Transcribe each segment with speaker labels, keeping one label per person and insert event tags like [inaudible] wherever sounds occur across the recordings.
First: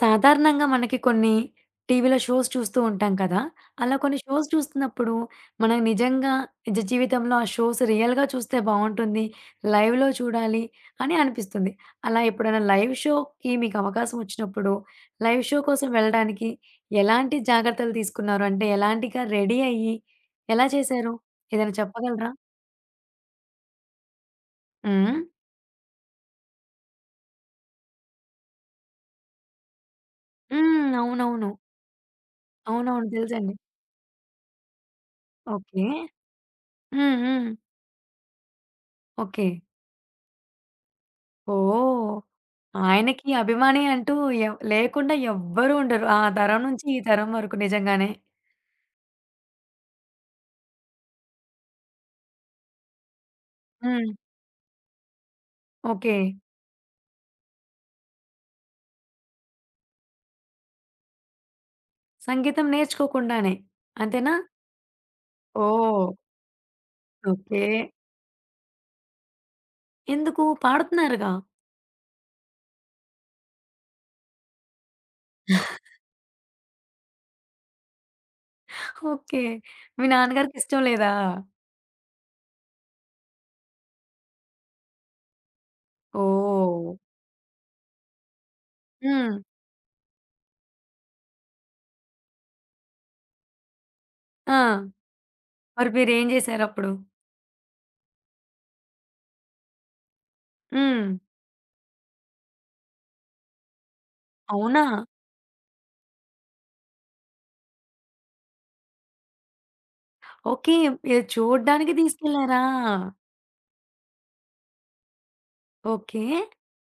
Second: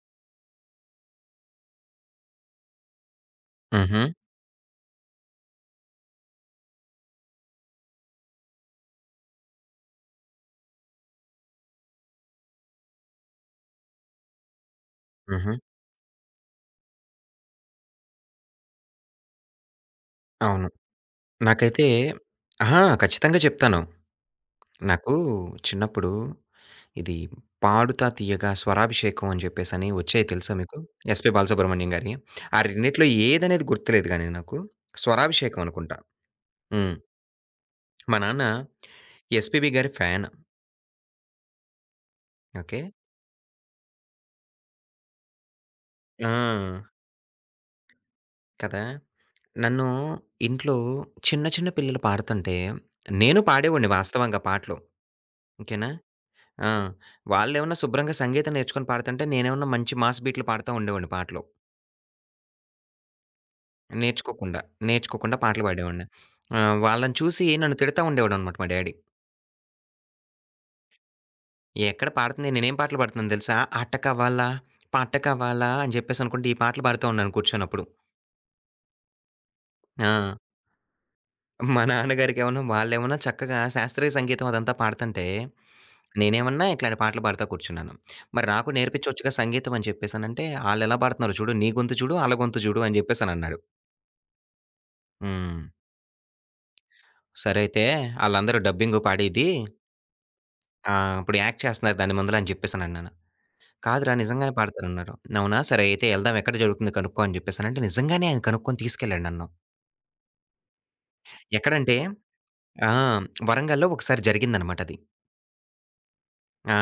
Speaker 1: సాధారణంగా మనకి కొన్ని టీవీ‌లో షోస్ చూస్తూ ఉంటాం కదా! అలా
Speaker 2: హుహు.
Speaker 1: కొన్ని షోస్ చూస్తున్నప్పుడు, మనం నిజంగా నిజ జీవితంలో ఆ షోస్ రియల్‌గా చూస్తే బావుంటుంది, లైవ్‌లో చూడాలి, అని అనిపిస్తుంది. అలా ఎప్పుడైనా లైవ్ షోకి మీకవకాశం వచ్చినప్పుడు, లైవ్
Speaker 2: హుహు.
Speaker 1: షో కోసం వెళ్ళడానికి ఎలాంటి జాగ్రత్తలు తీసుకున్నారు? అంటే ఎలాంటి గ రెడీ అయ్యి, ఎలా
Speaker 2: అవును.
Speaker 1: చేసారు? ఏదైనా
Speaker 2: నాకైతే
Speaker 1: చెప్పగలరా?
Speaker 2: ఆహా! కచ్చితంగా చెప్తాను. నాకు
Speaker 1: హ్మ్.
Speaker 2: చిన్నప్పుడు ఇది 'పాడుతా తీయగా,' 'స్వరాభిషేకం' అని చెప్పేసని వచ్చాయి తెలుసా మీకు?
Speaker 1: హ్మ్.
Speaker 2: ఎస్పి
Speaker 1: అవునవును.
Speaker 2: బాలసుబ్రహ్మణ్యం గారి‌యి. ఆ రెండి‌టీలో
Speaker 1: అవునవును. తెలుసండి.
Speaker 2: ఏదనేది గుర్తులేదు గానీ నాకు స్వరాభిషేకం
Speaker 1: ఓకే.
Speaker 2: అనుకుంటా హ్మ్.
Speaker 1: హ్మ్. హ్మ్.
Speaker 2: మా నాన్న
Speaker 1: ఓకే.
Speaker 2: ఎస్పీబీ గారి ఫ్యాను.
Speaker 1: ఓహ్!
Speaker 2: ఓకే.
Speaker 1: ఆయనకి అభిమాని అంటూ ఏవ్ లేకుండా ఎవ్వరు ఉండరు. ఆ
Speaker 2: ఆ!
Speaker 1: తరం నుంచి ఈ తరం వరకు నిజంగానే.
Speaker 2: కదా! నన్ను ఇంట్లో చిన్న, చిన్న పిల్లలు పాడుతుంటే నేను పాడేవాడిని
Speaker 1: హ్మ్.
Speaker 2: వాస్తవంగా పాటలు. ఓకే‌నా,
Speaker 1: ఓకే.
Speaker 2: ఆ! వాళ్ళేమైనా శుభ్రంగా సంగీతం నేర్చుకొని పాడుతుంటే, నేనేమన్నా మంచి మాస్ బీట్లు పాడుతా ఉండేవాడిని పాటలు.
Speaker 1: సంగీతం నేర్చుకోకుండానే, అంతేనా?
Speaker 2: నేర్చుకోకుండా, నేర్చుకోకుండా పాటలు పాడేవాడిని.
Speaker 1: ఓహ్!
Speaker 2: ఆహ్, వాళ్ళని చూసి
Speaker 1: ఓకే.
Speaker 2: నన్ను తిడతా ఉండేవాడనమాట మా డ్యాడీ.
Speaker 1: ఎందుకు? పాడుతున్నారుగా.
Speaker 2: ఎక్కడ పాడతంది, నేనేం పాటలు పాడుతున్నానో దెలుసా, అట కావాలా? పాట కావాలా? అని జెప్పేసనుకుంటా ఈ పాటలు పాడుతూ ఉన్నాను కూర్చోని అప్పుడు.
Speaker 1: ఓకే. మీ
Speaker 2: ఆ!
Speaker 1: నాన్నగారికి ఇష్టం లేదా?
Speaker 2: మా నాన్నగారికేమోను వాళ్ళేమన్నా చక్కగా శాస్త్రీయ సంగీతం అదంతా పాడతంటే, నేనేమన్నా
Speaker 1: ఓహ్!
Speaker 2: ఇట్లాంటి పాటలు పాడుతా కూర్చున్నాను. మరి నాకు నేర్పి‌చొచ్చుగా
Speaker 1: హ్మ్.
Speaker 2: సంగీతం అని జెప్పేసనంటే, ఆళ్ళెలా పాడుతున్నారో చూడు, నీ గొంతు చూడు, ఆళ్ళ గొంతు జూడు అని జెప్పేసనన్నాడు.
Speaker 1: ఆ!
Speaker 2: హ్మ్.
Speaker 1: మరి మీరేం జేశారప్పుడు?
Speaker 2: సరే అయితే, ఆళ్ళందరూ డబ్బింగు పాడేది. ఆ!
Speaker 1: హ్మ్.
Speaker 2: ఇప్పుడు యాక్ట్ చేస్తున్నారు దాని ముందుల అని జేప్పేసనన్నాను. కాదురా నిజంగానే
Speaker 1: అవునా?
Speaker 2: పాడతారన్నారు. అవునా! సరే అయితే యెళ్దాం ఎక్కడ జరుగుతుంది కనుక్కో అని జెప్పేసనంటే, నిజంగానే ఆయన కనుక్కోని తీసుకెళ్ళాడు నన్ను.
Speaker 1: ఓకే. అది చూడ్డానికి
Speaker 2: ఎక్కడంటే?
Speaker 1: దీసుకెళ్లారా.
Speaker 2: ఆ! హ్మ్. వరంగల్‌లో ఒకసారి జరిగిందనమాట అది.
Speaker 1: ఓకే.
Speaker 2: ఆ!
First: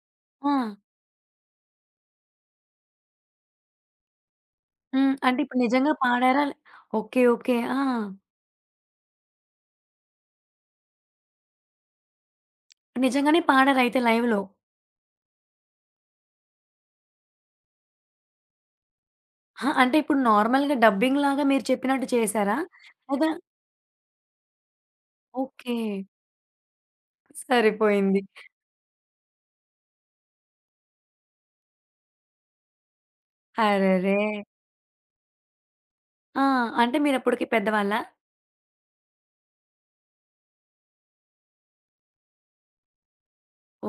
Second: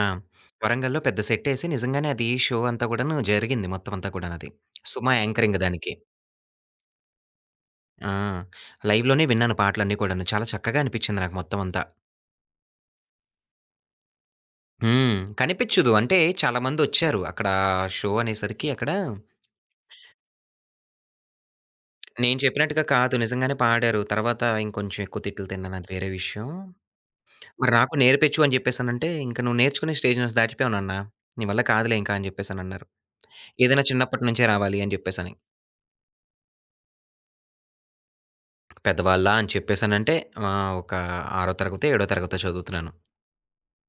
Speaker 1: ఆ!
Speaker 2: వరంగల్‌లో పెద్ద సెట్టేసి నిజంగానే అది షో అంతా గూడాను జరిగింది మొత్తం అంతా కూడానది. సుమ
Speaker 1: హ్మ్. అంటే,
Speaker 2: యాంకరింగ్
Speaker 1: ఇప్పుడు
Speaker 2: దానికి.
Speaker 1: నిజంగా పాడారా, లే ఓకే. ఓకే. ఆ!
Speaker 2: ఆ! లైవ్ లోనే విన్నాను పాటలన్నీ కూడాను. చాలా చక్కగా అనిపిచ్చింది నాకు మొత్తమంతా.
Speaker 1: నిజంగానే పాడరైతే లైవ్‌లో?
Speaker 2: హ్మ్. కనిపించదు. అంటే, చాలా మందోచ్చారు అక్కడ షో అనేసరికి అక్కడ
Speaker 1: ఆ! అంటే ఇప్పుడు నార్మల్‌గా డబ్బింగ్ లాగా మీరు చెప్పినట్టు
Speaker 2: నేను
Speaker 1: చేసారా?
Speaker 2: చెప్పినట్టుగా కాదు
Speaker 1: లేదా
Speaker 2: నిజంగానే పాడారు. తరువాత, ఇంకొంచెం ఎక్కువ తిట్లు తిన్నాను అది
Speaker 1: ఓకే.
Speaker 2: వేరే విషయం. మరి నాకు
Speaker 1: సరిపోయింది.
Speaker 2: నేర్పించు అని చెప్పేసనంటే, "ఇంక నువ్వు నేర్చుకునే స్టేజ్ నుంచి దాటిపోయావు నాన్న, నీ వల్ల కాదులే" అని చెప్పేసి అనన్నారు. ఏదైనా
Speaker 1: అరెరే!
Speaker 2: చిన్నప్పటి నుంచే రావాలి అని చెప్పేసని.
Speaker 1: ఆ! అంటే మీరప్పటికి పెద్దవాళ్ళా?
Speaker 2: పెద్దవాళ్ళా అని చెప్పేసానంటే, ఆహ్, ఒక ఆరో తరగతో, ఏడో తరగతో చదువుతున్నాను.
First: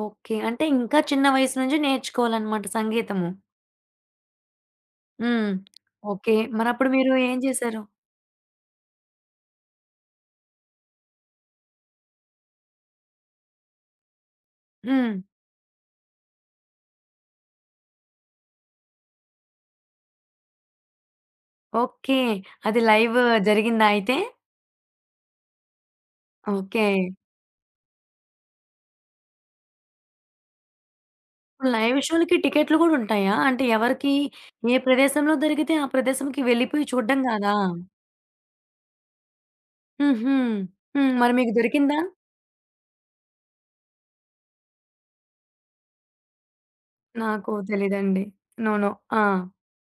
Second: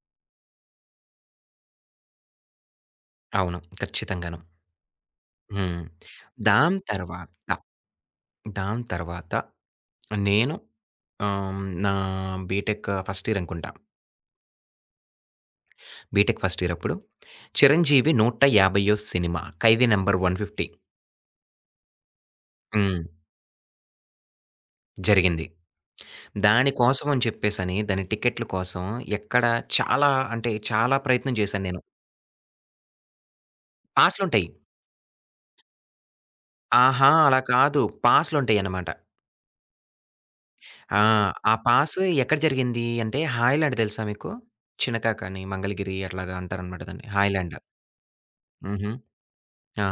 Speaker 1: ఓకే. అంటే, ఇంకా చిన్న వయసు నుంచే నేర్చుకోవాలన్నమాట సంగీతము.
Speaker 2: అవును. ఖచ్చితంగాను.
Speaker 1: హ్మ్.
Speaker 2: హ్మ్.
Speaker 1: ఓకే.
Speaker 2: దాని
Speaker 1: మరప్పుడు మీరు
Speaker 2: తరువాత
Speaker 1: ఏం చేసారు?
Speaker 2: దాని తరువాత, నేను ఆహ్, హ్మ్, నా బిటెక్ ఫస్ట్ ఇయర్ అనుకుంటా.
Speaker 1: హ్మ్.
Speaker 2: బిటెక్ ఫస్ట్ ఇయరప్పుడు, చిరంజీవి నూట యాభైయో సినిమా 'ఖైదీ నంబర్ 150.'
Speaker 1: ఓకే. అది
Speaker 2: హ్మ్.
Speaker 1: లైవు జరిగిందా! అయితే?
Speaker 2: జరిగింది. దాని
Speaker 1: ఓకే.
Speaker 2: కోసమని చెప్పేసని, దాని టికెట్‌లు కోసం ఎక్కడ చాలా అంటే, చాలా ప్రయత్నం చేశాను నేను.
Speaker 1: లైవ్ షో‌లకి టికెట్‌లు కూడా ఉంటాయా? అంటే, ఎవరికీ
Speaker 2: పాసులుంటాయి.
Speaker 1: ఏ ప్రదేశంలో దొరికితే ఆ ప్రదేశంకి వెళ్ళిపోయి
Speaker 2: ఆహా!
Speaker 1: చూడ్డం
Speaker 2: అలా
Speaker 1: గాదా?
Speaker 2: కాదు పాసులుంటాయన్నమాట.
Speaker 1: హుహు.
Speaker 2: ఆ!
Speaker 1: హ్మ్, మరి మీకు
Speaker 2: ఆ పాస్
Speaker 1: దొరికిందా?
Speaker 2: ఎక్కడ జరిగింది అంటే హైలాండ్ తెలుసా మీకు? చినకాకాని మంగళగిరి అట్లాగా అంటారనమాట
Speaker 1: నాకు
Speaker 2: హైలాండ్.
Speaker 1: తెలియదండి, నో
Speaker 2: హుహు.
Speaker 1: నో. ఆ!
Speaker 2: ఆ!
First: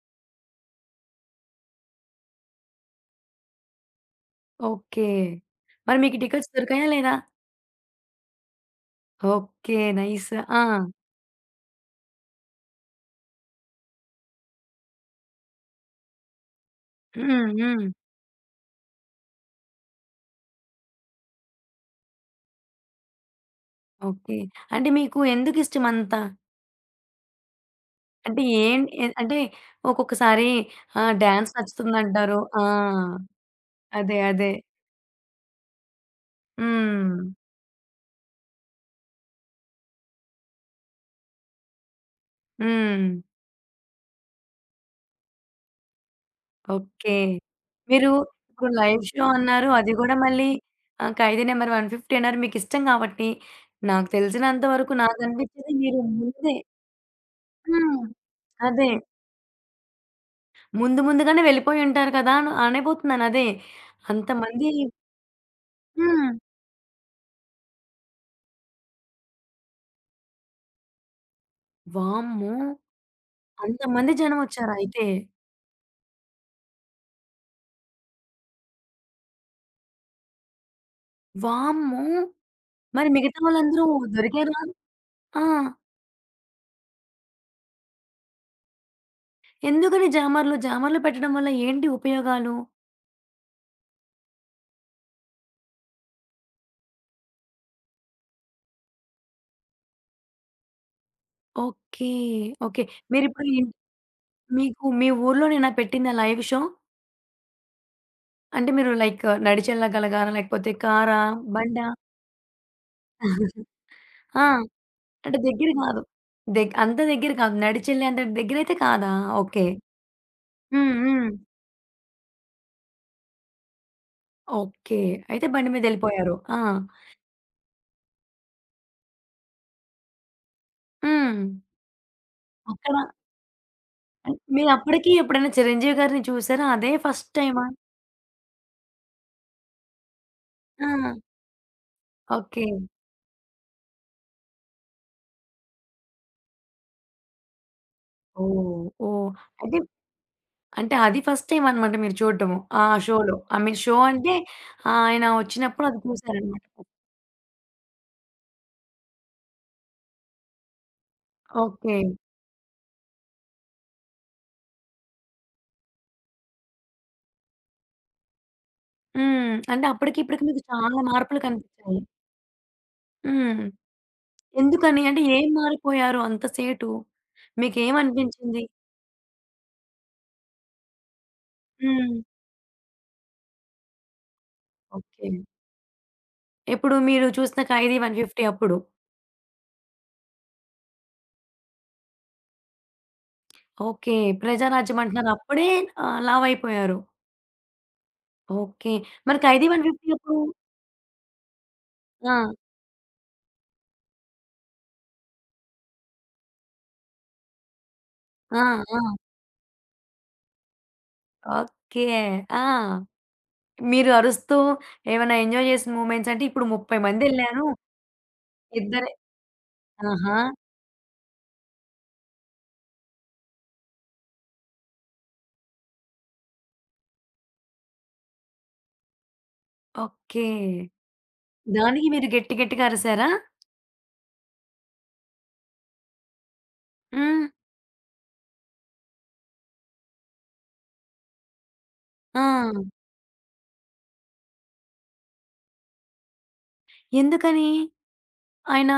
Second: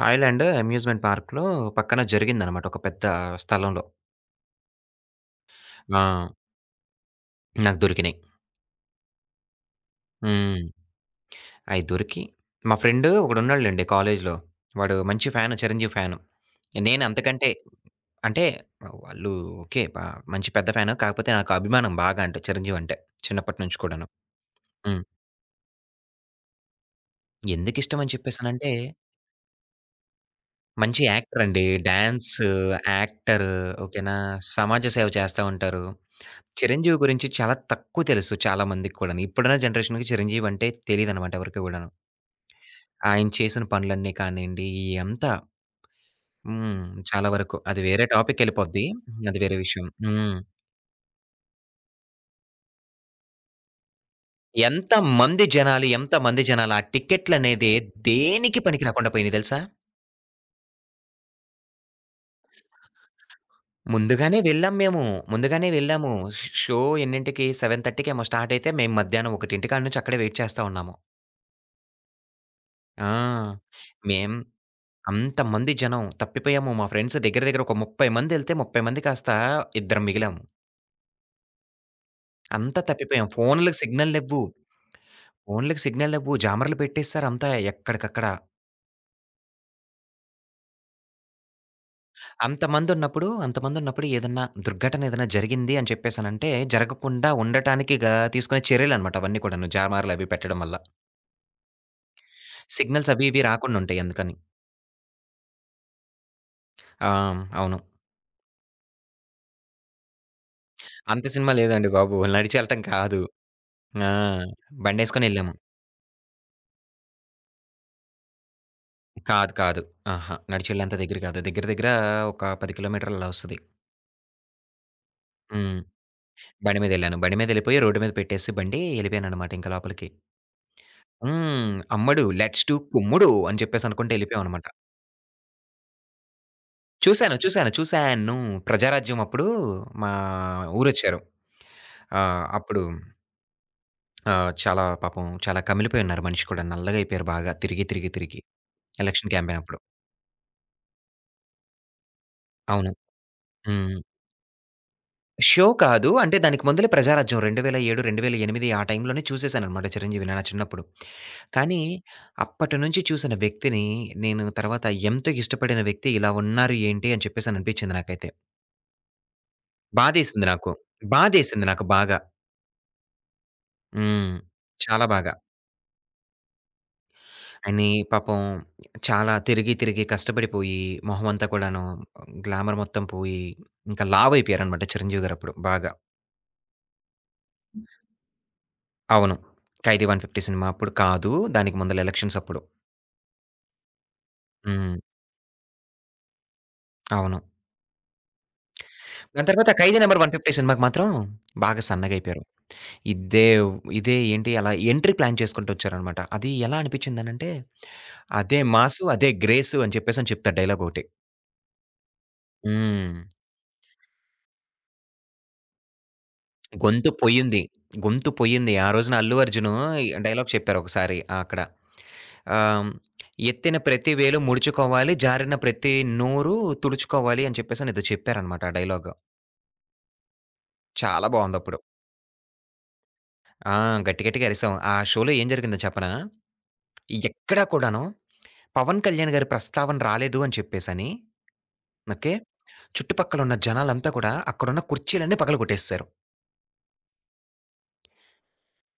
Speaker 2: హైలాండ్ అమ్యూజ్మెంట్ పార్క్‌లో పక్కన జరిగిందనమాట ఒక పెద్ద స్థలంలో.
Speaker 1: ఓకె. మరి మీకు
Speaker 2: ఆ!
Speaker 1: టికెట్స్ దొరికాయా? లేదా?
Speaker 2: నాకు దొరికినాయి.
Speaker 1: Okay nice.
Speaker 2: హ్మ్.
Speaker 1: ఆ!
Speaker 2: అయి దొరికి మా ఫ్రెండ్ ఒకడు ఉన్నాడు లెండి కాలేజ్‌లో వాడు మంచి ఫ్యాన్ 'చిరంజీవి' ఫ్యాన్. నేను
Speaker 1: హ్మ్
Speaker 2: అంతకంటే
Speaker 1: హ్మ్.
Speaker 2: అంటే వాళ్ళు ఓకె ప మంచి పెద్ద ఫ్యాన్ కాకపోతే నాకు అభిమానం బాగా అంటే 'చిరంజీవి' అంటే చిన్నప్పటి నుంచి కూడాను.
Speaker 1: ఓకె, అంటే
Speaker 2: హ్మ్.
Speaker 1: మీకు ఎందుకు ఇష్టం అంత?
Speaker 2: ఎందుకు ఇష్టం అని
Speaker 1: అంటే
Speaker 2: చెప్పేసానంటే
Speaker 1: ఏం ఏ అంటే ఒక్కొక్కసారి
Speaker 2: మంచి
Speaker 1: ఆహ్,
Speaker 2: యాక్టర్
Speaker 1: డాన్స్
Speaker 2: అండి. డాన్స్,
Speaker 1: నచ్చుతుందంటారు. ఆ!
Speaker 2: యాక్టర్ ఓకె నా?
Speaker 1: అదే అదే.
Speaker 2: సమాజ సేవ చేస్తా ఉంటారు. 'చిరంజీవి' గురించి
Speaker 1: హ్మ్.
Speaker 2: చాలా తక్కువ తెలుసు చాలా మందికి కూడాను ఇప్పుడున్న జనరేషన్‌కి 'చిరంజీవి' అంటే తెలిదన్నమాట ఎవరికి కూడాను.
Speaker 1: హ్మ్.
Speaker 2: ఆయన చేసిన పనులన్నీ కానియండి ఇయ్యి అంతా, హ్మ్.
Speaker 1: ఓకె.
Speaker 2: చాలా వరకు, అది వేరే
Speaker 1: మీరు
Speaker 2: టాపిక్‌కి
Speaker 1: ఇప్పుడు
Speaker 2: వెళ్ళిపోద్ది.
Speaker 1: లైవ్ షో
Speaker 2: అది వేరే
Speaker 1: అన్నారు.
Speaker 2: విషయం.
Speaker 1: అది కూడా
Speaker 2: హ్మ్.
Speaker 1: మళ్ళీ ఆహ్, 'ఖైదీ నంబర్ 150' అన్నారు. మీకు ఇష్టం కాబట్టి, నాకు తెలిసినంత వరకు
Speaker 2: ఎంతమంది
Speaker 1: నాకనిపించేది
Speaker 2: జనాలు,
Speaker 1: మీరు
Speaker 2: ఎంత మంది
Speaker 1: ముందే
Speaker 2: జనాలు ఆ టికెట్లనేదే
Speaker 1: హ్మ్,
Speaker 2: దేనికి పనికి
Speaker 1: అదే.
Speaker 2: రాకుండా పోయినాయి తెలుసా!
Speaker 1: ముందుగానే వెళ్ళిపోయుంటారు కదా అన అనబోతున్నాను అదే
Speaker 2: ముందుగానే
Speaker 1: అంతమంది
Speaker 2: వెళ్ళాము మేము, ముందుగానే వెళ్ళాము.
Speaker 1: హ్మ్.
Speaker 2: షో షో ఎన్నింటికి‌ సెవెన్ థర్టీ‌కేమో స్టార్టైయితే, మేము మధ్యాహ్నం ఒకటింటి కాడ నుంచి అక్కడే వైట్ చేస్తా ఉన్నాము.
Speaker 1: వామ్మో!
Speaker 2: ఆ!
Speaker 1: అంతమంది
Speaker 2: మేం
Speaker 1: జనం వచ్చారా అయితే.
Speaker 2: అంతమంది జనం. తప్పిపోయాము మా ఫ్రెండ్స్ దగ్గర, దగ్గర ఒక 30 మందెళ్తే, 30 మంది కాస్త ఇద్దరం మిగిలాము.
Speaker 1: వామ్మో!
Speaker 2: అంతా
Speaker 1: మరి
Speaker 2: తప్పిపోయాం.
Speaker 1: మిగతా
Speaker 2: ఫోనులకి
Speaker 1: వాళ్ళందరూ
Speaker 2: సిగ్నల్ లేవ్వు.
Speaker 1: దొరికారా? ఆ!
Speaker 2: ఫోనులకి సిగ్నల్ లేవ్వు. జామర్లు పెట్టేస్తారు అంత ఎక్కడికక్కడ.
Speaker 1: ఎందుకని జామర్లు, జామర్లు పెట్టడం వల్ల ఏంటి ఉపయోగాలు?
Speaker 2: అంతమందున్నప్పుడు, అంతమందున్నప్పుడు ఏదన్నా దుర్ఘటన ఏదైనా జరిగింది అని చెప్పేసి అనంటే, జరగకుండా ఉండటానికి గా తీసుకునే చర్యలన్నమాట అవన్నీ కూడాను, జామార్లు అవి పెట్టడం వల్ల.
Speaker 1: ఓకే. ఓకే.
Speaker 2: సిగ్నల్స్ అవి,
Speaker 1: మీరు
Speaker 2: ఇవి
Speaker 1: ఇప్పుడు ఇన్
Speaker 2: రాకుండుంటాయి అందుకని.
Speaker 1: మీకు మీ ఊర్లోనేనా పెట్టిందా లైవు షో?
Speaker 2: ఆ! హ్మ్. అవును.
Speaker 1: అంటే మీరు లైక్, నడిచెల్లగలిగారా, లేకపోతే కరా?
Speaker 2: అంత సినిమా
Speaker 1: బండ?
Speaker 2: లేదండి బాబు. నడిచెళ్ళటం కాదు.
Speaker 1: [chuckles]
Speaker 2: ఆ!
Speaker 1: ఆ! అంటే
Speaker 2: బండేసుకొనెళ్ళాము.
Speaker 1: దగ్గర కాదు. దగ్ అంత దగ్గర కాదు. నడిచేళ్ళే అంత దగ్గర అయితే కాదా!
Speaker 2: కాదు,
Speaker 1: ఓకే.
Speaker 2: కాదు. అహా!
Speaker 1: హ్మ్,
Speaker 2: నడిచెళ్లేంత దగ్గర
Speaker 1: హ్మ్.
Speaker 2: కాదు. దగ్గర, దగ్గర ఒక 10 కిలోమీటర్లు అలా వస్తది.
Speaker 1: ఓకే. అయితే బండి
Speaker 2: హ్మ్.
Speaker 1: మీద ఏళ్ళిపోయారు. ఆ!
Speaker 2: బండి మీదెళ్ళాను. బండి మీదెళ్ళిపోయి, రోడ్ మీద పెట్టేసి బండి, ఎళ్ళిపోయాననమాట ఇంకా లోపలికి.
Speaker 1: హ్మ్.
Speaker 2: హ్మ్. అమ్మడు లెట్స్‌డూ
Speaker 1: అక్కడ
Speaker 2: కుమ్ముడు అని చెప్పేసి అనుకుంటె
Speaker 1: అన్
Speaker 2: ళ్ళిపోయామన్నమాట.
Speaker 1: మీరు అప్పటికి, ఎప్పుడైనా చిరంజీవి గారిని చూసారా? అదే ఫస్ట్
Speaker 2: చూసాను,
Speaker 1: టైమా?
Speaker 2: చూసాను, చూసాను ప్రజారాజ్యమప్పుడు మా
Speaker 1: ఆ!
Speaker 2: ఊరొచ్చారు. ఆహ్,
Speaker 1: ఓకే.
Speaker 2: అప్పుడు ఆ! చాలా పాపం, చాలా కమిలిపోయున్నారు మనిషి కూడా. నల్లగా అయిపోయారు బాగా తిరిగి, తిరిగి, తిరిగి.
Speaker 1: ఓహ్! ఓహ్!
Speaker 2: ఎలక్షన్
Speaker 1: అయితే
Speaker 2: క్యాంపెయినప్పుడు.
Speaker 1: అంటే అది ఫస్ట్ టైమ్ అన్నమాట మీరు చూడటము. ఆ
Speaker 2: అవును.
Speaker 1: షోలో, ఐ మీన్ షో
Speaker 2: హ్మ్.
Speaker 1: అంటే, ఆయన
Speaker 2: షో
Speaker 1: వచ్చినప్పుడు అది
Speaker 2: కాదు. అంటే, దానికి
Speaker 1: చూసారన్నమాట.
Speaker 2: ముందలే ప్రజారాజ్యం 2007, 2008 ఆ టైంలోనే చూసేసానన్నమాట, చిరంజీవి నా చిన్నప్పుడు. కానీ,
Speaker 1: ఓకే.
Speaker 2: అప్పటినుంచి చూసిన వ్యక్తిని, నేను తర్వాత ఎంత ఇష్టపడిన వ్యక్తి ఇలా ఉన్నారు ఏంటి, అని చెప్పేసి అని అనిపించింది నాకైతే.
Speaker 1: హ్మ్, అంటే అప్పటికి, ఇప్పటికి
Speaker 2: బాధేసింది
Speaker 1: మీకు
Speaker 2: నాకు.
Speaker 1: చాలా మార్పులు
Speaker 2: బాధేసింది నాకు
Speaker 1: కనిపిచ్చాయి.
Speaker 2: బాగా.
Speaker 1: హ్మ్.
Speaker 2: హ్మ్.
Speaker 1: ఎందుకని
Speaker 2: చాలా
Speaker 1: అంటే
Speaker 2: బాగా.
Speaker 1: ఏం మారిపోయారు అంత సేటు?
Speaker 2: అని పాపం
Speaker 1: మీకేమనిపించింది?
Speaker 2: చాలా తిరిగి, తిరిగి కష్టపడిపోయి, మొహం అంతా కూడాను
Speaker 1: హ్మ్.
Speaker 2: గ్లామర్ మొత్తం పోయి, ఇంక లావయిపోయారు అన్నమాట చిరంజీవి
Speaker 1: ఓకె.
Speaker 2: గారప్పుడు బాగా.
Speaker 1: ఎప్పుడు మీరు చూసిన 'ఖైదీ 150' అప్పుడు.
Speaker 2: అవును. 'ఖైదీ 150' సినిమా అప్పుడు కాదు, దానికి ముందల ఎలక్షన్సప్పుడు.
Speaker 1: ఓకె,
Speaker 2: హ్మ్.
Speaker 1: ప్రజారాజ్యం అంటున్నారు. అప్పుడే ఆహ్, లావయిపోయారు.
Speaker 2: అవును.
Speaker 1: ఓకె. మరి
Speaker 2: దాని
Speaker 1: 'ఖైదీ
Speaker 2: తర్వాత 'ఖైది
Speaker 1: 150'
Speaker 2: నంబర్
Speaker 1: అప్పుడు
Speaker 2: 150' సినిమాకి మాత్రం, బాగా సన్నగయిపోయారు
Speaker 1: ఆ!
Speaker 2: ఇదే వ్ ఇదే ఏంటి అలా ఎంట్రీ ప్లాన్ చేసుకుంటూ ఒచ్చారు అనమాట అది ఎలా అనిపిచ్చిందనంటే,
Speaker 1: ఆ!
Speaker 2: అదే మాసు,
Speaker 1: ఆ!
Speaker 2: అదే గ్రేసు అని చెప్పేసని చెప్తారు డైలాగొకటి.
Speaker 1: ఓకె. ఆ!
Speaker 2: హ్మ్.
Speaker 1: మీరు అరుస్తూ ఏమన్నా ఎంజాయ్ జేసిన మూమెంట్స్ అంటే ఇప్పుడు 30
Speaker 2: గొంతు
Speaker 1: మంది
Speaker 2: పోయింది.
Speaker 1: ఎళ్ళారూ,
Speaker 2: గొంతు పోయింది. ఆ
Speaker 1: ఇద్దరే
Speaker 2: రోజున అల్లు అర్జును
Speaker 1: ఆహా!
Speaker 2: డైలాగ్ చెప్పారు ఒకసారి అక్కడ. ఆహ్, హ్మ్. ఎత్తిన ప్రతి వేలు ముడుచుకోవాలి, జారిన ప్రతి నోరు తుడుచుకోవాలి అని చెప్పేసి ఎదో చెప్పారు అనమాట ఆ డైలాగు.
Speaker 1: ఓకే.
Speaker 2: చాలా బావుందప్పుడు.
Speaker 1: దానికి మీరు గట్టి గట్టిగా అరిసారా?
Speaker 2: ఆ! గట్టి గట్టిగా అరిసాం. ఆ షోలో ఏం జరిగిందో చెప్పనా?
Speaker 1: హ్మ్.
Speaker 2: ఎక్కడ కూడాను పవన్ కళ్యాణ్ గారి ప్రస్తావన రాలేదు అని చెప్పేసని, ఓకే.
Speaker 1: ఆ!
Speaker 2: చుట్టుపక్కలున్న జనాలంతా కూడా అక్కడున్న కుర్చీలన్నీ పగలగొట్టేసారు.
Speaker 1: ఎందుకని? ఆయన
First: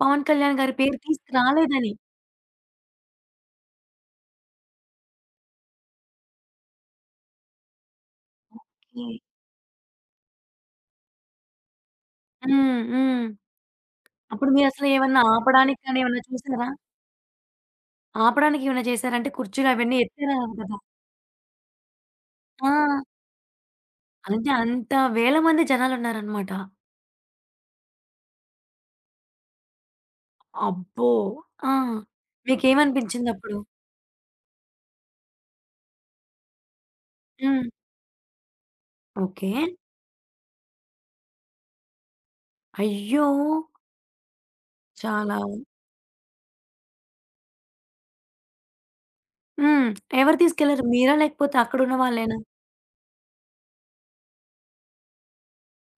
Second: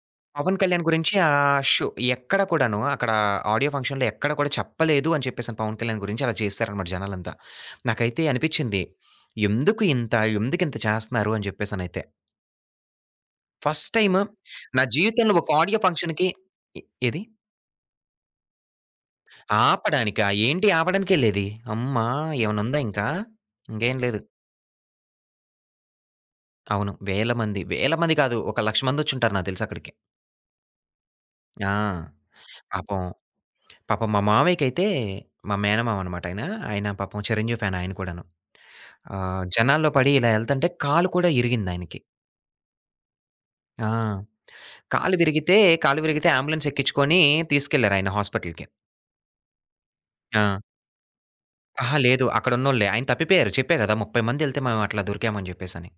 Speaker 1: పవన్
Speaker 2: పవన్
Speaker 1: కళ్యాణ్ గారి
Speaker 2: కళ్యాణ్
Speaker 1: పేరు
Speaker 2: గురించి
Speaker 1: తీసుకు
Speaker 2: ఆ షో
Speaker 1: రాలేదని?
Speaker 2: ఎక్కడ కూడాను అక్కడ ఆడియో ఫంక్షన్‌లో ఎక్కడ కూడా చెప్పలేదు అని చెప్పేసి, పవన్ కళ్యాణ్ గురించి అలా చేసారన్నమాట జనాలంతా. నాకైతే అనిపిచ్చింది
Speaker 1: ఓకే.
Speaker 2: ఎందుకు ఇంత, ఎందుకింత చేస్తన్నారు అని చెప్పేసనైతే.
Speaker 1: హ్మ్. హ్మ్.
Speaker 2: ఫస్ట్ టైము
Speaker 1: అప్పుడు
Speaker 2: నా
Speaker 1: మీరసలేమన్నా
Speaker 2: జీవితంలో ఒక ఆడియో
Speaker 1: ఆపడానికి కానీ ఏమన్నా
Speaker 2: ఫంక్షన్‌కి
Speaker 1: చూసారా?
Speaker 2: ఎ ఏది?
Speaker 1: ఆపడానికేమైనా చేసారా? అంటే కుర్చీలవన్నీ ఎత్తి
Speaker 2: ఆపడానికా?
Speaker 1: రావాలి
Speaker 2: ఏంటి
Speaker 1: కదా!
Speaker 2: ఆపడానికెళ్ళేది అమ్మ! ఏమైన్నా ఉందా
Speaker 1: ఆ!
Speaker 2: ఇంకా! ఇంకేం లేదు.
Speaker 1: అంటే అంత వేల మంది జనాలున్నారన్నమాట!
Speaker 2: అవును వేల మంది, వేల మంది కాదు ఒక లక్ష మందొచ్చుంటారు నాకు తెలుసక్కడికి.
Speaker 1: అబ్బో!
Speaker 2: ఆ!
Speaker 1: ఆ!
Speaker 2: పాపం,
Speaker 1: మీకేమనిపించిందప్పుడు?
Speaker 2: పాపం మా మామయ్యకైతే మా మేనమామన్నమాట ఆయన. ఆయన పాపం చిరంజీవి
Speaker 1: హ్మ్.
Speaker 2: ఫ్యాన్ ఆయన కూడాను. ఆహ్,
Speaker 1: ఓకే.
Speaker 2: జనాల్లో పడి ఇలా ఎళ్తుంటే కాలు కూడా ఇరిగిందాయనకి.
Speaker 1: అయ్యో!
Speaker 2: ఆ! కాలు
Speaker 1: చాలా.
Speaker 2: విరిగితే కాలు విరిగితే ఆంబులెన్స్ ఎక్కించుకొని తీసుకెళ్లారు ఆయనా హాస్పిటల్‌కి.
Speaker 1: హ్మ్. ఎవరు
Speaker 2: ఆ!
Speaker 1: తీసుకెళ్లారు మీరా? లేకపోతే అక్కడున్న
Speaker 2: అహా! లేదు
Speaker 1: వాళ్ళేనా?
Speaker 2: అక్కడున్నోల్లే. ఆయన తప్పిపోయారు. చెప్పా కదా! 30 మందేళ్తే మేము అట్లా దొరికాం అని చెప్పేసని.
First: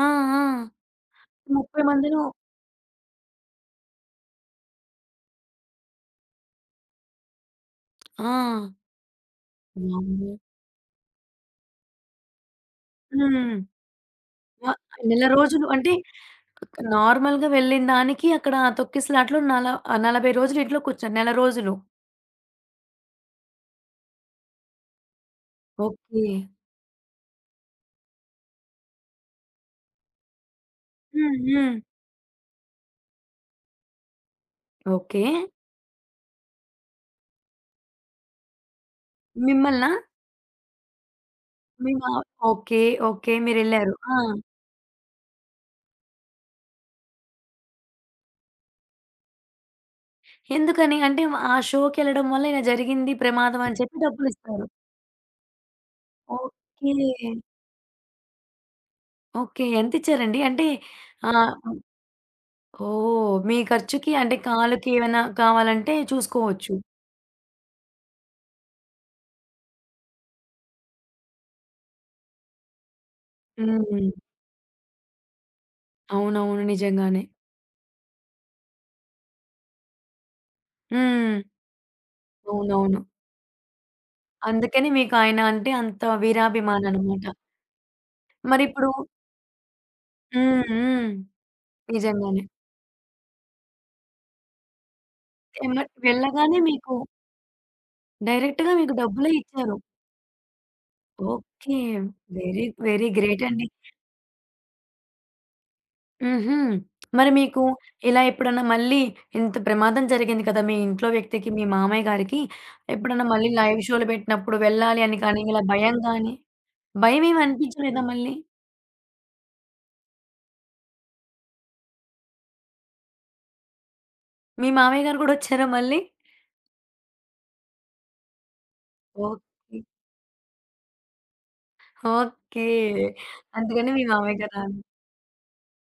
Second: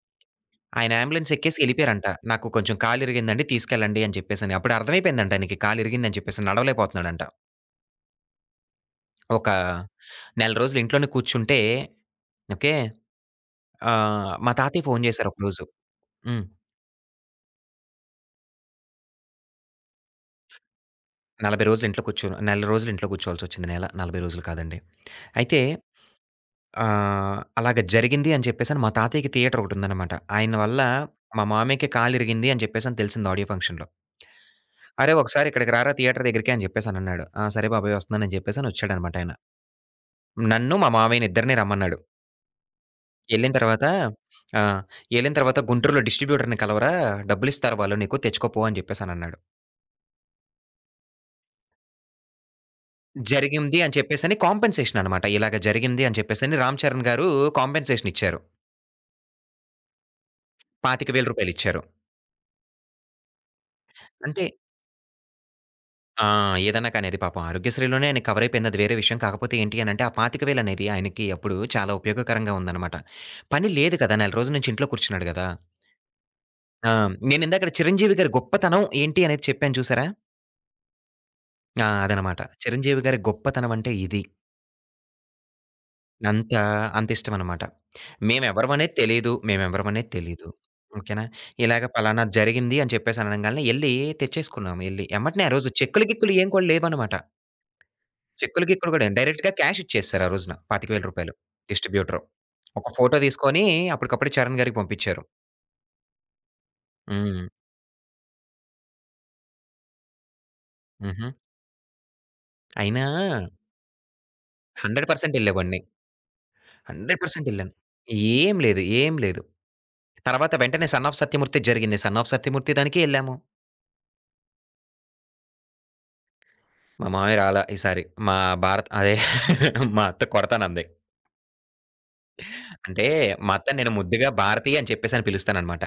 Speaker 1: ఆ! ఆ!
Speaker 2: ఆయన ఆంబులెన్సెక్కేసి
Speaker 1: 30
Speaker 2: ఏళ్ళిపోయారంట.
Speaker 1: మందిలో
Speaker 2: నాకు కొంచెం కాలు ఇరిగిందండి తీసుకెళ్ళండి అని చెప్పేసని. అప్పుడు అర్థమైపోయిందంట ఆయనకి కాలు ఇరిగిందని చెప్పేసి నడవలేకపోతున్నాడంట.
Speaker 1: ఆ!
Speaker 2: ఒక
Speaker 1: వామ్మో!
Speaker 2: నెల రోజులు ఇంట్లోనే కూర్చుంటే ఓకే!
Speaker 1: హ్మ్.
Speaker 2: ఆహ్, మా
Speaker 1: వ
Speaker 2: తాతయ్య ఫోను
Speaker 1: నెల
Speaker 2: చేసారు ఒకరోజు
Speaker 1: రోజులు అంటే,
Speaker 2: హ్మ్.
Speaker 1: అకా నార్మల్‌గా వెళ్ళినదానికి, అక్కడ తొక్కిసలాటలో నలా ఆ! 40 రోజులు ఇంట్లో కూర్చొని నెల
Speaker 2: 40
Speaker 1: రోజులు.
Speaker 2: రోజులు ఇంట్లో కూర్చొనా నెల రోజులు ఇంట్లో కూర్చోవాల్సొచ్చింది. నెల. 40 రోజులు కాదండి. అయితే
Speaker 1: ఓకే.
Speaker 2: ఆహ్, అలాగా జరిగింది అని చెప్పేసి మా తాతయ్యకి థియేటరోకటుందనమాట. ఆయన వల్ల
Speaker 1: హ్మ్.
Speaker 2: మా
Speaker 1: హ్మ్.
Speaker 2: మామయ్యకి కాలిరిగింది అని చెప్పేసని తెలిసింది ఆడియో ఫంక్షన్‌లో. "అరేయ్
Speaker 1: ఓకే.
Speaker 2: ఒకసారి ఇక్కడికి రారా థియేటర్ దగ్గరికి," అని చెప్పేసి అనన్నాడు. ఆ! సరే బాబోయ్, వస్తున్నానని చెప్పేసని వచ్చాడనమాట ఆయన.
Speaker 1: మిమ్మలనా?
Speaker 2: నన్ను, మా మామయ్యనిద్దరిని
Speaker 1: మీ
Speaker 2: రమ్మన్నాడు.
Speaker 1: మా ఓకే. ఓకే.
Speaker 2: ఏళ్ళిన తరువాత
Speaker 1: మీరేళ్లారు. ఆ!
Speaker 2: ఆ! ఏళ్ళిన తరువాత, "గుంటూరులో డిస్ట్రిబ్యూటర్‌ని కలవరా, డబ్బులిస్తారు వాళ్ళు నీకు, తెచ్చుకోపో" అని చెప్పేసనన్నాడు.
Speaker 1: ఎందుకని? అంటే, ఆ షోకెళ్ళడం వల్ల ఇలా జరిగింది ప్రమాదం అని
Speaker 2: జరిగింది అని
Speaker 1: చెప్పి
Speaker 2: చెప్పేసని
Speaker 1: డబ్బులిస్తారు.
Speaker 2: కాంపెన్సేషన్ అన్నమాట. ఇలాగ జరిగింది అని చెప్పేసని రామ్
Speaker 1: ఓకే.
Speaker 2: చరణ్ గారు కాంపెన్సేషన్ ఇచ్చారు.
Speaker 1: ఓకే. ఎంత ఇచ్చారండి? అంటే,
Speaker 2: పాతిక వేల
Speaker 1: ఆ!
Speaker 2: రూపాయలు ఇచ్చారు.
Speaker 1: ఓహ్! మీ ఖర్చుకి. అంటే,
Speaker 2: అంటే
Speaker 1: కాలుకి ఏమైనా కావాలంటే
Speaker 2: ఆ!
Speaker 1: చూసుకోవచ్చు.
Speaker 2: ఏదన్నా కానీ అది పాపం ఆరోగ్యశ్రీలోనే అయన్నీ కవరయిపోయింది అది వేరే విషయం. కాకపోతే ఏంటి అనంటే ఆ 25,000 అనేది ఆయనకి అప్పుడు చాలా ఉపయోగకరంగా ఉందనమాట. పని లేదు
Speaker 1: హ్మ్.
Speaker 2: కదా! నెల రోజుల నుంచి ఇంట్లో కూర్చున్నాడు కదా!
Speaker 1: అవునవును.
Speaker 2: ఆ!
Speaker 1: నిజంగానే.
Speaker 2: నేను ఇందాకట చిరంజీవి గారి గొప్పతనం ఏంటి అనేది చెప్పాను చూశారా?
Speaker 1: హ్మ్.
Speaker 2: ఆ! అదనమాట. చిరంజీవి
Speaker 1: అవునవును.
Speaker 2: గారి గొప్పతనమంటే ఇది.
Speaker 1: అందుకని మీకు ఆయన అంటే అంత
Speaker 2: అంత అంత
Speaker 1: వీరాభిమాననమాట.
Speaker 2: ఇష్టమనమాట. మేమెవ్వరం
Speaker 1: మరిప్పుడు
Speaker 2: అనేది తెలిదు, మేమెవ్వరం అనేది తెలిదు
Speaker 1: హ్మ్. హ్మ్.
Speaker 2: ఓకే నా. ఇలాగ పలానా
Speaker 1: నిజంగానే.
Speaker 2: జరిగింది అని చెప్పేసి అనంగాల్నే ఎళ్లి తెచ్చేసుకున్నాం ఎళ్లి ఎమ్మటనే ఆ రోజు
Speaker 1: ఎమ్మటనే
Speaker 2: చెక్కులు, గిక్కులు ఏం
Speaker 1: వెళ్ళగానే
Speaker 2: కూడా
Speaker 1: మీకు
Speaker 2: లేవనమాట. చెక్కులు
Speaker 1: డైరెక్ట్‌గా
Speaker 2: గిక్కులు
Speaker 1: మీకు
Speaker 2: గూడేను,
Speaker 1: డబ్బులే
Speaker 2: డైరెక్ట్‌గా
Speaker 1: ఇచ్చారు.
Speaker 2: క్యాష్ ఇచ్చేశారు ఆ రోజున రూ. 25,000
Speaker 1: ఓకే
Speaker 2: డిస్ట్రిబ్యూటర్,
Speaker 1: వెరి
Speaker 2: ఒక
Speaker 1: వెరీ
Speaker 2: ఫోటో
Speaker 1: గ్రేట్
Speaker 2: తీసుకొని
Speaker 1: అండి.
Speaker 2: అప్పడికప్పుడే చరణ్ గారికి పంపించారు.
Speaker 1: హుహు. మరి
Speaker 2: హ్మ్.
Speaker 1: మీకు ఇలా ఎప్పుడన్నా మళ్ళీ ఇంత ప్రమాదం జరిగింది కదా! మీ ఇంట్లో
Speaker 2: హుహు.
Speaker 1: వ్యక్తికి మీ మామయ్య గారికి.
Speaker 2: అయినా
Speaker 1: ఎప్పుడన్నా మళ్ళీ లైవ్ షోలు బెట్టినప్పుడు వెళ్ళాలి
Speaker 2: హండ్రెడ్
Speaker 1: అని
Speaker 2: పర్సెంట్
Speaker 1: కానీ, ఇలా
Speaker 2: ఎళ్ళేవాడిని.
Speaker 1: భయం గానీ,
Speaker 2: 100% ఎళ్ళాను.
Speaker 1: భయమేమనిపించలేదా మళ్ళీ?
Speaker 2: ఏం లేదు. ఏం లేదు. తర్వాత వెంటనే 'సన్ ఆఫ్ సత్యమూర్తి' జరిగింది. 'సన్ ఆఫ్ సత్యమూర్తి' దానికి ఎళ్ళాము.
Speaker 1: మీ మామయ్య గారు గూడా ఒచ్చారా మళ్ళీ?
Speaker 2: మా మామయ్య రాలా ఈసారి. మా భారత్ అదే
Speaker 1: ఓకే.
Speaker 2: [chuckles] మా అత్త కొడతానంది.
Speaker 1: ఓకే.
Speaker 2: అంటే మా అత్తని
Speaker 1: అందుకని
Speaker 2: నేను
Speaker 1: మీ
Speaker 2: ముద్దుగా
Speaker 1: మామయ్యగారు
Speaker 2: భారతి
Speaker 1: రాన్
Speaker 2: అని చెప్పేసని పిలుస్తాను అనమాట.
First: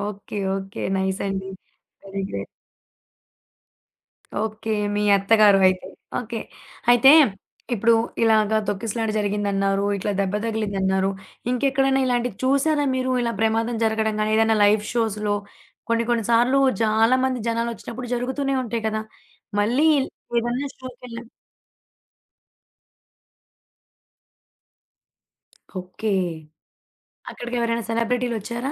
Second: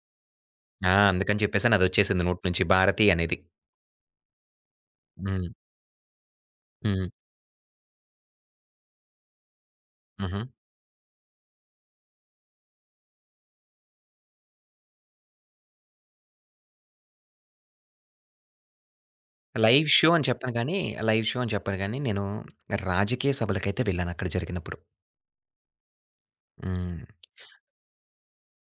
Speaker 1: ఓకే. ఓకే.
Speaker 2: ఆ! అందుకని
Speaker 1: నైసండి.
Speaker 2: చెప్పేసి
Speaker 1: వెరీ
Speaker 2: అదొచ్చేసింది నోటి
Speaker 1: గ్రేట్.
Speaker 2: నుంచి భారతి అనేది.
Speaker 1: ఓకే. మీ
Speaker 2: హ్మ్.
Speaker 1: అత్తగారు అయితే. ఓకే. అయితే
Speaker 2: హ్మ్.
Speaker 1: ఇప్పుడు ఇలాగ తొక్కిసలాట జరిగిందన్నారు, ఇట్లా దెబ్బ
Speaker 2: హుహు.
Speaker 1: తగిలిందన్నారు. ఇంకెక్కడైనా ఇలాంటివి చూసారా మీరు ఇలా ప్రమాదం జరగడం గాని ఏదైనా లైవ్ షోస్‌లో కొన్ని కొన్ని సార్లు చాలా మంది జనాలొచ్చినప్పుడు జరుగుతూనే ఉంటాయి కదా! మళ్ళీ
Speaker 2: లైవ్
Speaker 1: ఇల్
Speaker 2: షో అని చెప్పను
Speaker 1: ఏదన్నా
Speaker 2: గాని, లైవ్
Speaker 1: షోకెళ్లినప్
Speaker 2: షో అని చెప్పను గాని, నేను రాజకీయ సభలకయితే వెళ్ళానక్కడ జరిగినప్పుడు.
Speaker 1: ఓకే.
Speaker 2: హ్మ్.
Speaker 1: అక్కడికెవరైనా సెలబ్రిటీలోచ్చారా?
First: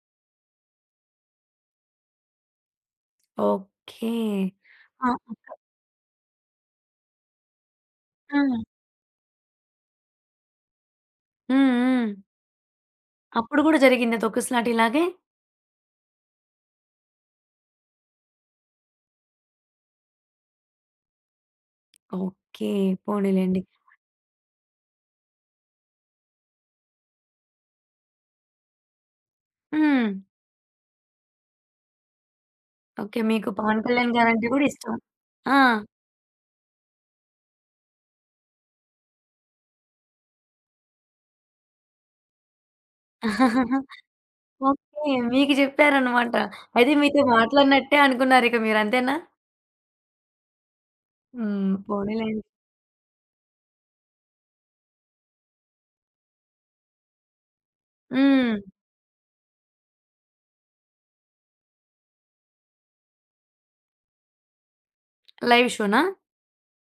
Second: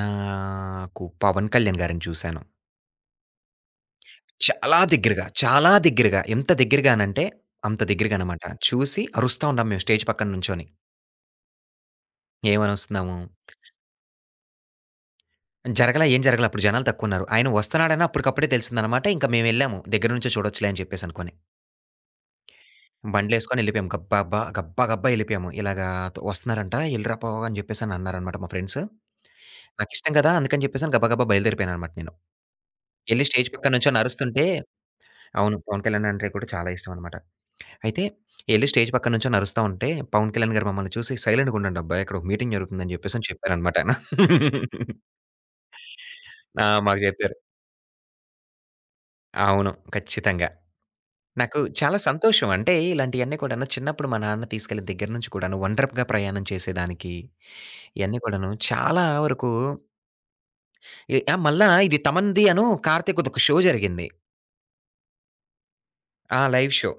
Speaker 2: నాకు పవన్ కళ్యాణ్ గారిని చూసాను.
Speaker 1: ఓకే.
Speaker 2: చాలా
Speaker 1: ఆహ్,
Speaker 2: దెగ్గరగా,
Speaker 1: ఇంకా
Speaker 2: చాలా దెగ్గరగా ఎంత దెగ్గరగానంటే, అంత దెగ్గరగా అనమాట.
Speaker 1: హ్మ్.
Speaker 2: చూసి అరుస్తా ఉంటాం మేము స్టేజ్ పక్కన నుంచొని.
Speaker 1: హ్మ్. హ్మ్.
Speaker 2: ఏమనొస్తున్నాము?
Speaker 1: అప్పుడు గూడా జరిగిందా తొక్కిసలాట ఇలాగే?
Speaker 2: జరగలా, ఏం జరగలా అప్పుడు జనాలు తక్కువున్నారు. ఆయన వస్తన్నాడని అప్పడుకప్పుడే తెలిసిందనమాట. ఇంకా మేమెళ్ళాము దెగ్గర నుంచే చూడొచ్చులే అని చెప్పేసనుకోని.
Speaker 1: ఓకే. పోనీలెండి.
Speaker 2: బండ్లులేసుకొని ఎళ్ళిపోయాము. గబ్బా బ్బా గబ్బా గబ్బా ఎళ్ళిపోయాము. "ఇలాగ, వస్తున్నారంట ఎళ్ళిరా పో" అని జెప్పేసనన్నారన్నమాట మా ఫ్రెండ్సు. నాకిష్టం
Speaker 1: హ్మ్.
Speaker 2: కదా! అందుకని చెప్పేసి గబా గబా బయలుదేరిపోయానన్నమాట నేను.
Speaker 1: ఓకే.
Speaker 2: ఎళ్లి
Speaker 1: మీకు
Speaker 2: స్టేజ్ పక్కన
Speaker 1: పవన్
Speaker 2: నుంచొని
Speaker 1: కళ్యాణ్
Speaker 2: అరుస్తుంటే
Speaker 1: గారంటే కూడా ఇష్టం.
Speaker 2: అవును.
Speaker 1: ఆ!
Speaker 2: 'పవన్ కళ్యాణ్' అంటే కూడా చాలా ఇష్టవన్నమాట. అయితే ఎళ్లి స్టేజ్ పక్కన నుంచొని అరుస్తా ఉంటే పవన్ కళ్యాణ్ గారు మమ్మల్ని చూసి, "సైలెంట్‌గా ఉండండి అబ్బాయి ఇక్కడొక మీటింగ్ జరుగుతుంది." అని జెప్పేసి చెప్పారన్నమాట
Speaker 1: [chuckles]
Speaker 2: ఆయన. [chuckles]
Speaker 1: ఓకే. మీకు జెప్పారన్నమాట.
Speaker 2: ఆ!
Speaker 1: అయితే
Speaker 2: మాకు
Speaker 1: మీతో
Speaker 2: జెప్పారు.
Speaker 1: మాట్లాడినట్టే అనుకున్నారిక మీరు అంతేనా?
Speaker 2: అవును. ఖచ్చితంగా. నాకు
Speaker 1: హ్మ్.
Speaker 2: చాలా
Speaker 1: పోనీలే.
Speaker 2: సంతోషం. అంటే, ఇలాంటియన్ని కూడాను చిన్నప్పుడు మా నాన్న తీసుకెళ్ళి దగ్గర నుంచి కూడాను ఒంటరి ప్ గా ప్రయాణం చేసేదానికి, ఇయన్ని కూడాను
Speaker 1: హ్మ్.
Speaker 2: చాలా వరకు ఎ మళ్ళా ఇది తమన్‌ది అను కార్తీక్‌ది ఒక షో జరిగింది.
Speaker 1: లైవ్ షోనా?
Speaker 2: ఆ! లైవ్ షో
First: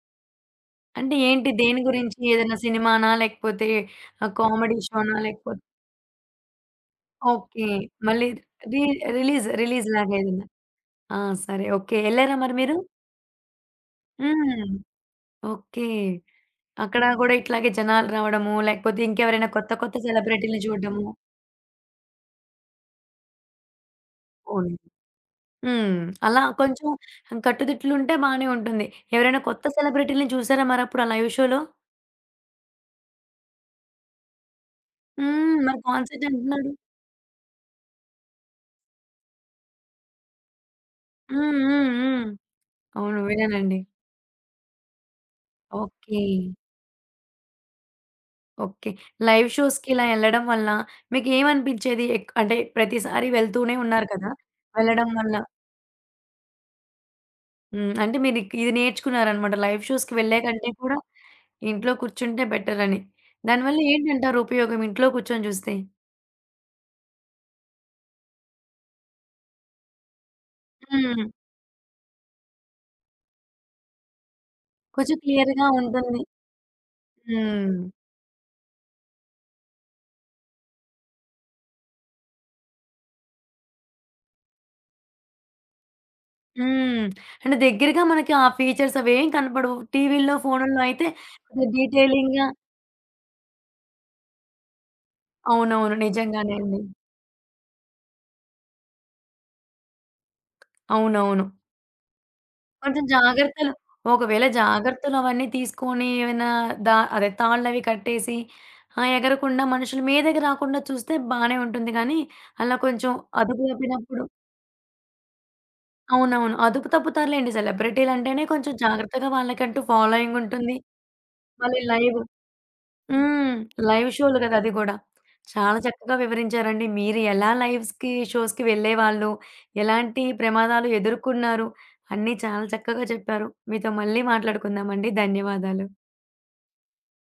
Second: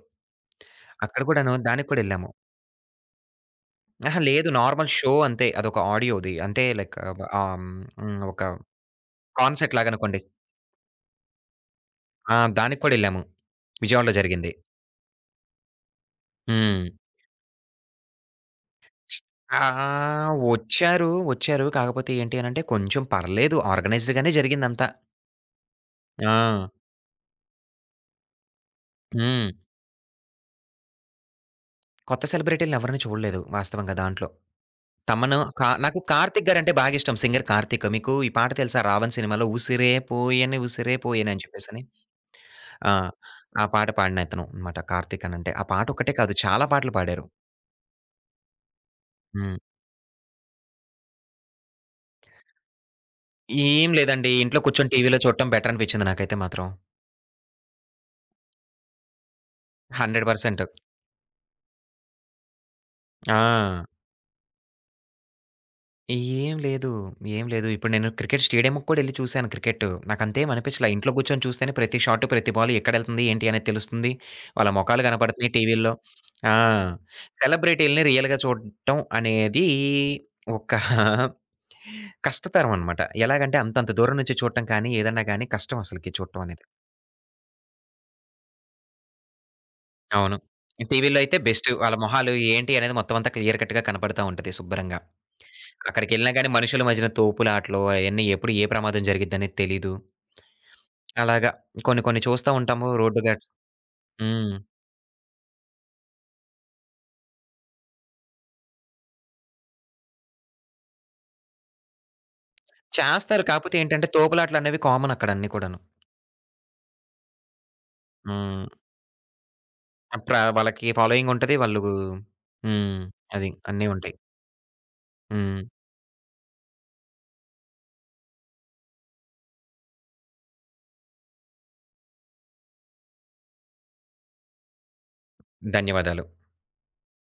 Speaker 1: అంటే
Speaker 2: అక్కడ
Speaker 1: ఏంటి?
Speaker 2: కూడాను,
Speaker 1: దేని
Speaker 2: దానికి
Speaker 1: గురించి
Speaker 2: కూడెళ్ళాము.
Speaker 1: ఏదైనా సినిమానా? లేకపోతే,
Speaker 2: ఆహా!
Speaker 1: ఆ
Speaker 2: లేదు.
Speaker 1: కామెడీ
Speaker 2: నార్మల్ షో
Speaker 1: షోనా?
Speaker 2: అంతే.
Speaker 1: లేకపోతే
Speaker 2: అదొక ఆడియోది. అంటే లైక్ ఆహ్,
Speaker 1: ఓకే.
Speaker 2: హ్మ్.
Speaker 1: మళ్ళీ
Speaker 2: ఒక
Speaker 1: రి రిలీజ్,
Speaker 2: కాన్సెర్ట్‌లాగా
Speaker 1: రిలీజ్‌లాగా
Speaker 2: అనుకోండి.
Speaker 1: ఏదన్నా ఆ! సరే, ఓకే. ఎళ్ళారా
Speaker 2: ఆ!
Speaker 1: మరి మీరు?
Speaker 2: దానికి కూడా ఎళ్ళాము. విజయవాడలో జరిగింది.
Speaker 1: హ్మ్. ఓకే.
Speaker 2: హ్మ్.
Speaker 1: అక్కడ కూడా ఇట్లాగే జనాలు రావడము, లేకపోతే ఇంకెవరైనా కొత్త కొత్త
Speaker 2: ఆహ్,
Speaker 1: సెలబ్రిటీలని చూడడము
Speaker 2: ఒచ్చారు, ఒచ్చారు. కాకపోతే ఏంటి అనంటే, కొంచెం పర్లేదు ఆర్గనైజ్డ్‌‌గానే జరిగిందంతా.
Speaker 1: [unintelligible] హ్మ్. అలా
Speaker 2: ఆ!
Speaker 1: కొంచెం కట్టుదిట్లు ఉంటే బానే ఉంటుంది. ఎవరైనా
Speaker 2: హ్మ్.
Speaker 1: కొత్త సెలబ్రిటీలని చూసారా? మరప్పుడు ఆ లైవ్ షోలో?
Speaker 2: కొత్త సెలబ్రిటీలని ఎవరిని చూడలేదు వాస్తవంగా దాంట్లో. తమను
Speaker 1: హ్మ్.
Speaker 2: కా
Speaker 1: మరి
Speaker 2: నాకు
Speaker 1: కాన్సెర్ట్
Speaker 2: కార్తీక్
Speaker 1: అంటున్నాడు.
Speaker 2: గారంటే బాగిష్టం. సింగర్ కార్తీక్. మీకు ఈ పాట తెలుసా 'రావణ్' సినిమాలో 'ఉసిరే పోయను ఉసిరే పోయను' అని
Speaker 1: హ్మ్.
Speaker 2: చెప్పేసని
Speaker 1: హ్మ్. హ్మ్.
Speaker 2: ఆ!
Speaker 1: అవును.
Speaker 2: ఆ
Speaker 1: విన్నానండి.
Speaker 2: పాట పాడిన అతను అన్నమాట. కార్తీక్ అనంటే. ఆ పాటొక్కటే
Speaker 1: ఓకే.
Speaker 2: కాదు చాలా పాటలు పాడారు.
Speaker 1: ఓకే. లైవ్
Speaker 2: హ్మ్.
Speaker 1: షోస్‌కిలా ఎళ్ళడం వలన మీకేమనిపిచ్చేది? ఏక్ అంటే, ప్రతిసారి వెళ్తూనే
Speaker 2: ఏం
Speaker 1: ఉన్నారు కదా!
Speaker 2: లేదండి. ఇంట్లో కూర్చొని
Speaker 1: వెళ్ళడం
Speaker 2: టీవీ‌లో
Speaker 1: వల్ల
Speaker 2: చూడటం బెటరనిపిచ్చింది నాకైతే మాత్రం.
Speaker 1: హ్మ్. అంటే మీరు ఇక్ ఇది నేర్చుకున్నారన్నమాట లైవ్ షోస్‌కి
Speaker 2: 100%
Speaker 1: వెళ్ళేకంటే కూడా, ఇంట్లో కూర్చుంటే బెటరని. దాని వల్ల
Speaker 2: ఆ!
Speaker 1: ఏంటంటారు ఉపయోగం ఇంట్లో కూర్చొని జూస్తే?
Speaker 2: ఏం లేదు. ఏం లేదు. ఇప్పుడు నేను క్రికెట్ స్టేడియంకు కూడా ఏళ్లి చూసాను క్రికెట్, నాకంతేమి అనిపిచ్చలా ఇంట్లో
Speaker 1: హ్మ్.
Speaker 2: కూర్చొని చూస్తేనే ప్రతి షాట్ ప్రతి బాల్ ఎక్కడెళ్తుంది ఏంటి అనేది తెలుస్తుంది, వాళ్ళ మొఖాలు
Speaker 1: కొంచెం
Speaker 2: కనబడుతున్నాయి
Speaker 1: క్లియర్‌గా
Speaker 2: టీవీ‌లో.
Speaker 1: ఉంటుంది.
Speaker 2: ఆ!
Speaker 1: హ్మ్.
Speaker 2: సెలబ్రిటీలని రియల్‌గా చూడటం అనేది ఒకా [giggles] కష్టతరమనమాట, ఎలాగంటే అంతంత దూరం నుంచి చూడటం కానీ ఏదైనా కానీ కష్టం అసలకి చూటం అనేది.
Speaker 1: హ్మ్. అంటే దెగ్గరగా మనకి ఆ ఫీచర్స్ అవేం కనపడవు టీవీ‌ల్లో,
Speaker 2: అవును.
Speaker 1: ఫోనులో అయితే
Speaker 2: టీవీ‌లో అయితే బెస్ట్, వాళ్ళ మొహాలు
Speaker 1: డీటెయిలింగ్‌గా
Speaker 2: ఏంటి? అనేది మొత్తం అంతా క్లియర్ కట్‌గా కనపడతా ఉంటది శుబ్బ‌రంగా.
Speaker 1: అవునవును.
Speaker 2: అక్కడికెళ్ళినా గాని,
Speaker 1: నిజంగానే అండి.
Speaker 2: మనుషుల మధ్యన తోపులాటలు అయన్నీ ఎప్పుడు ఏ ప్రమాదం జరిగిద్దని తెలీదు. అలాగ.
Speaker 1: అవునవును.
Speaker 2: కొన్ని, కొన్ని చూస్తా ఉంటాము
Speaker 1: కొంచెం
Speaker 2: రోడ్ గ
Speaker 1: జాగ్రత్తలు ఒకవేళ
Speaker 2: హ్మ్.
Speaker 1: జాగ్రత్తలు అవన్నీ తీసుకొని ఏమన్నా దా అదే తాళ్లవి కట్టేసి, ఆ! ఎగరకుండా మనుషుల మీదకి రాకుండా చూస్తే బానే ఉంటుంది గానీ, అలా కొంచెం
Speaker 2: చేస్తారు.
Speaker 1: అదుపు
Speaker 2: కాపోతే ఏంటంటే
Speaker 1: తప్పినప్పుడు
Speaker 2: తోపులాటలనేవి కామనక్కడ అన్ని కూడాను.
Speaker 1: అవునవును. అదుపు తప్పుతారులెండి. సెలబ్రిటీ‌లంటేనే కొంచెం
Speaker 2: హ్మ్.
Speaker 1: జాగ్రత్తగా వాళ్ళకంటూ
Speaker 2: అక్కడ
Speaker 1: ఫాలోయింగుంటుంది.
Speaker 2: వాళ్ళకి ఫాలోయింగుంటది.
Speaker 1: మళ్ళీ
Speaker 2: వాళ్ళు
Speaker 1: లైవ్
Speaker 2: హ్మ్. అది
Speaker 1: హ్మ్.
Speaker 2: అన్నీ
Speaker 1: లైవ్
Speaker 2: ఉంటాయి.
Speaker 1: షో‌లు గదా! అది గూడా.
Speaker 2: హ్మ్.
Speaker 1: చాలా చక్కగా వివరించారండి. మీరు ఎలా లైవ్‌స్‌కి, షోస్‌కి వెళ్ళేవాళ్ళు, ఎలాంటి ప్రమాదాలు ఎదుర్కున్నారు? అన్ని చాలా చక్కగా చెప్పారు. మీతో మళ్ళీ మాట్లాడుకుందాం అండి. ధన్యవాదాలు.
Speaker 2: ధన్యవాదాలు.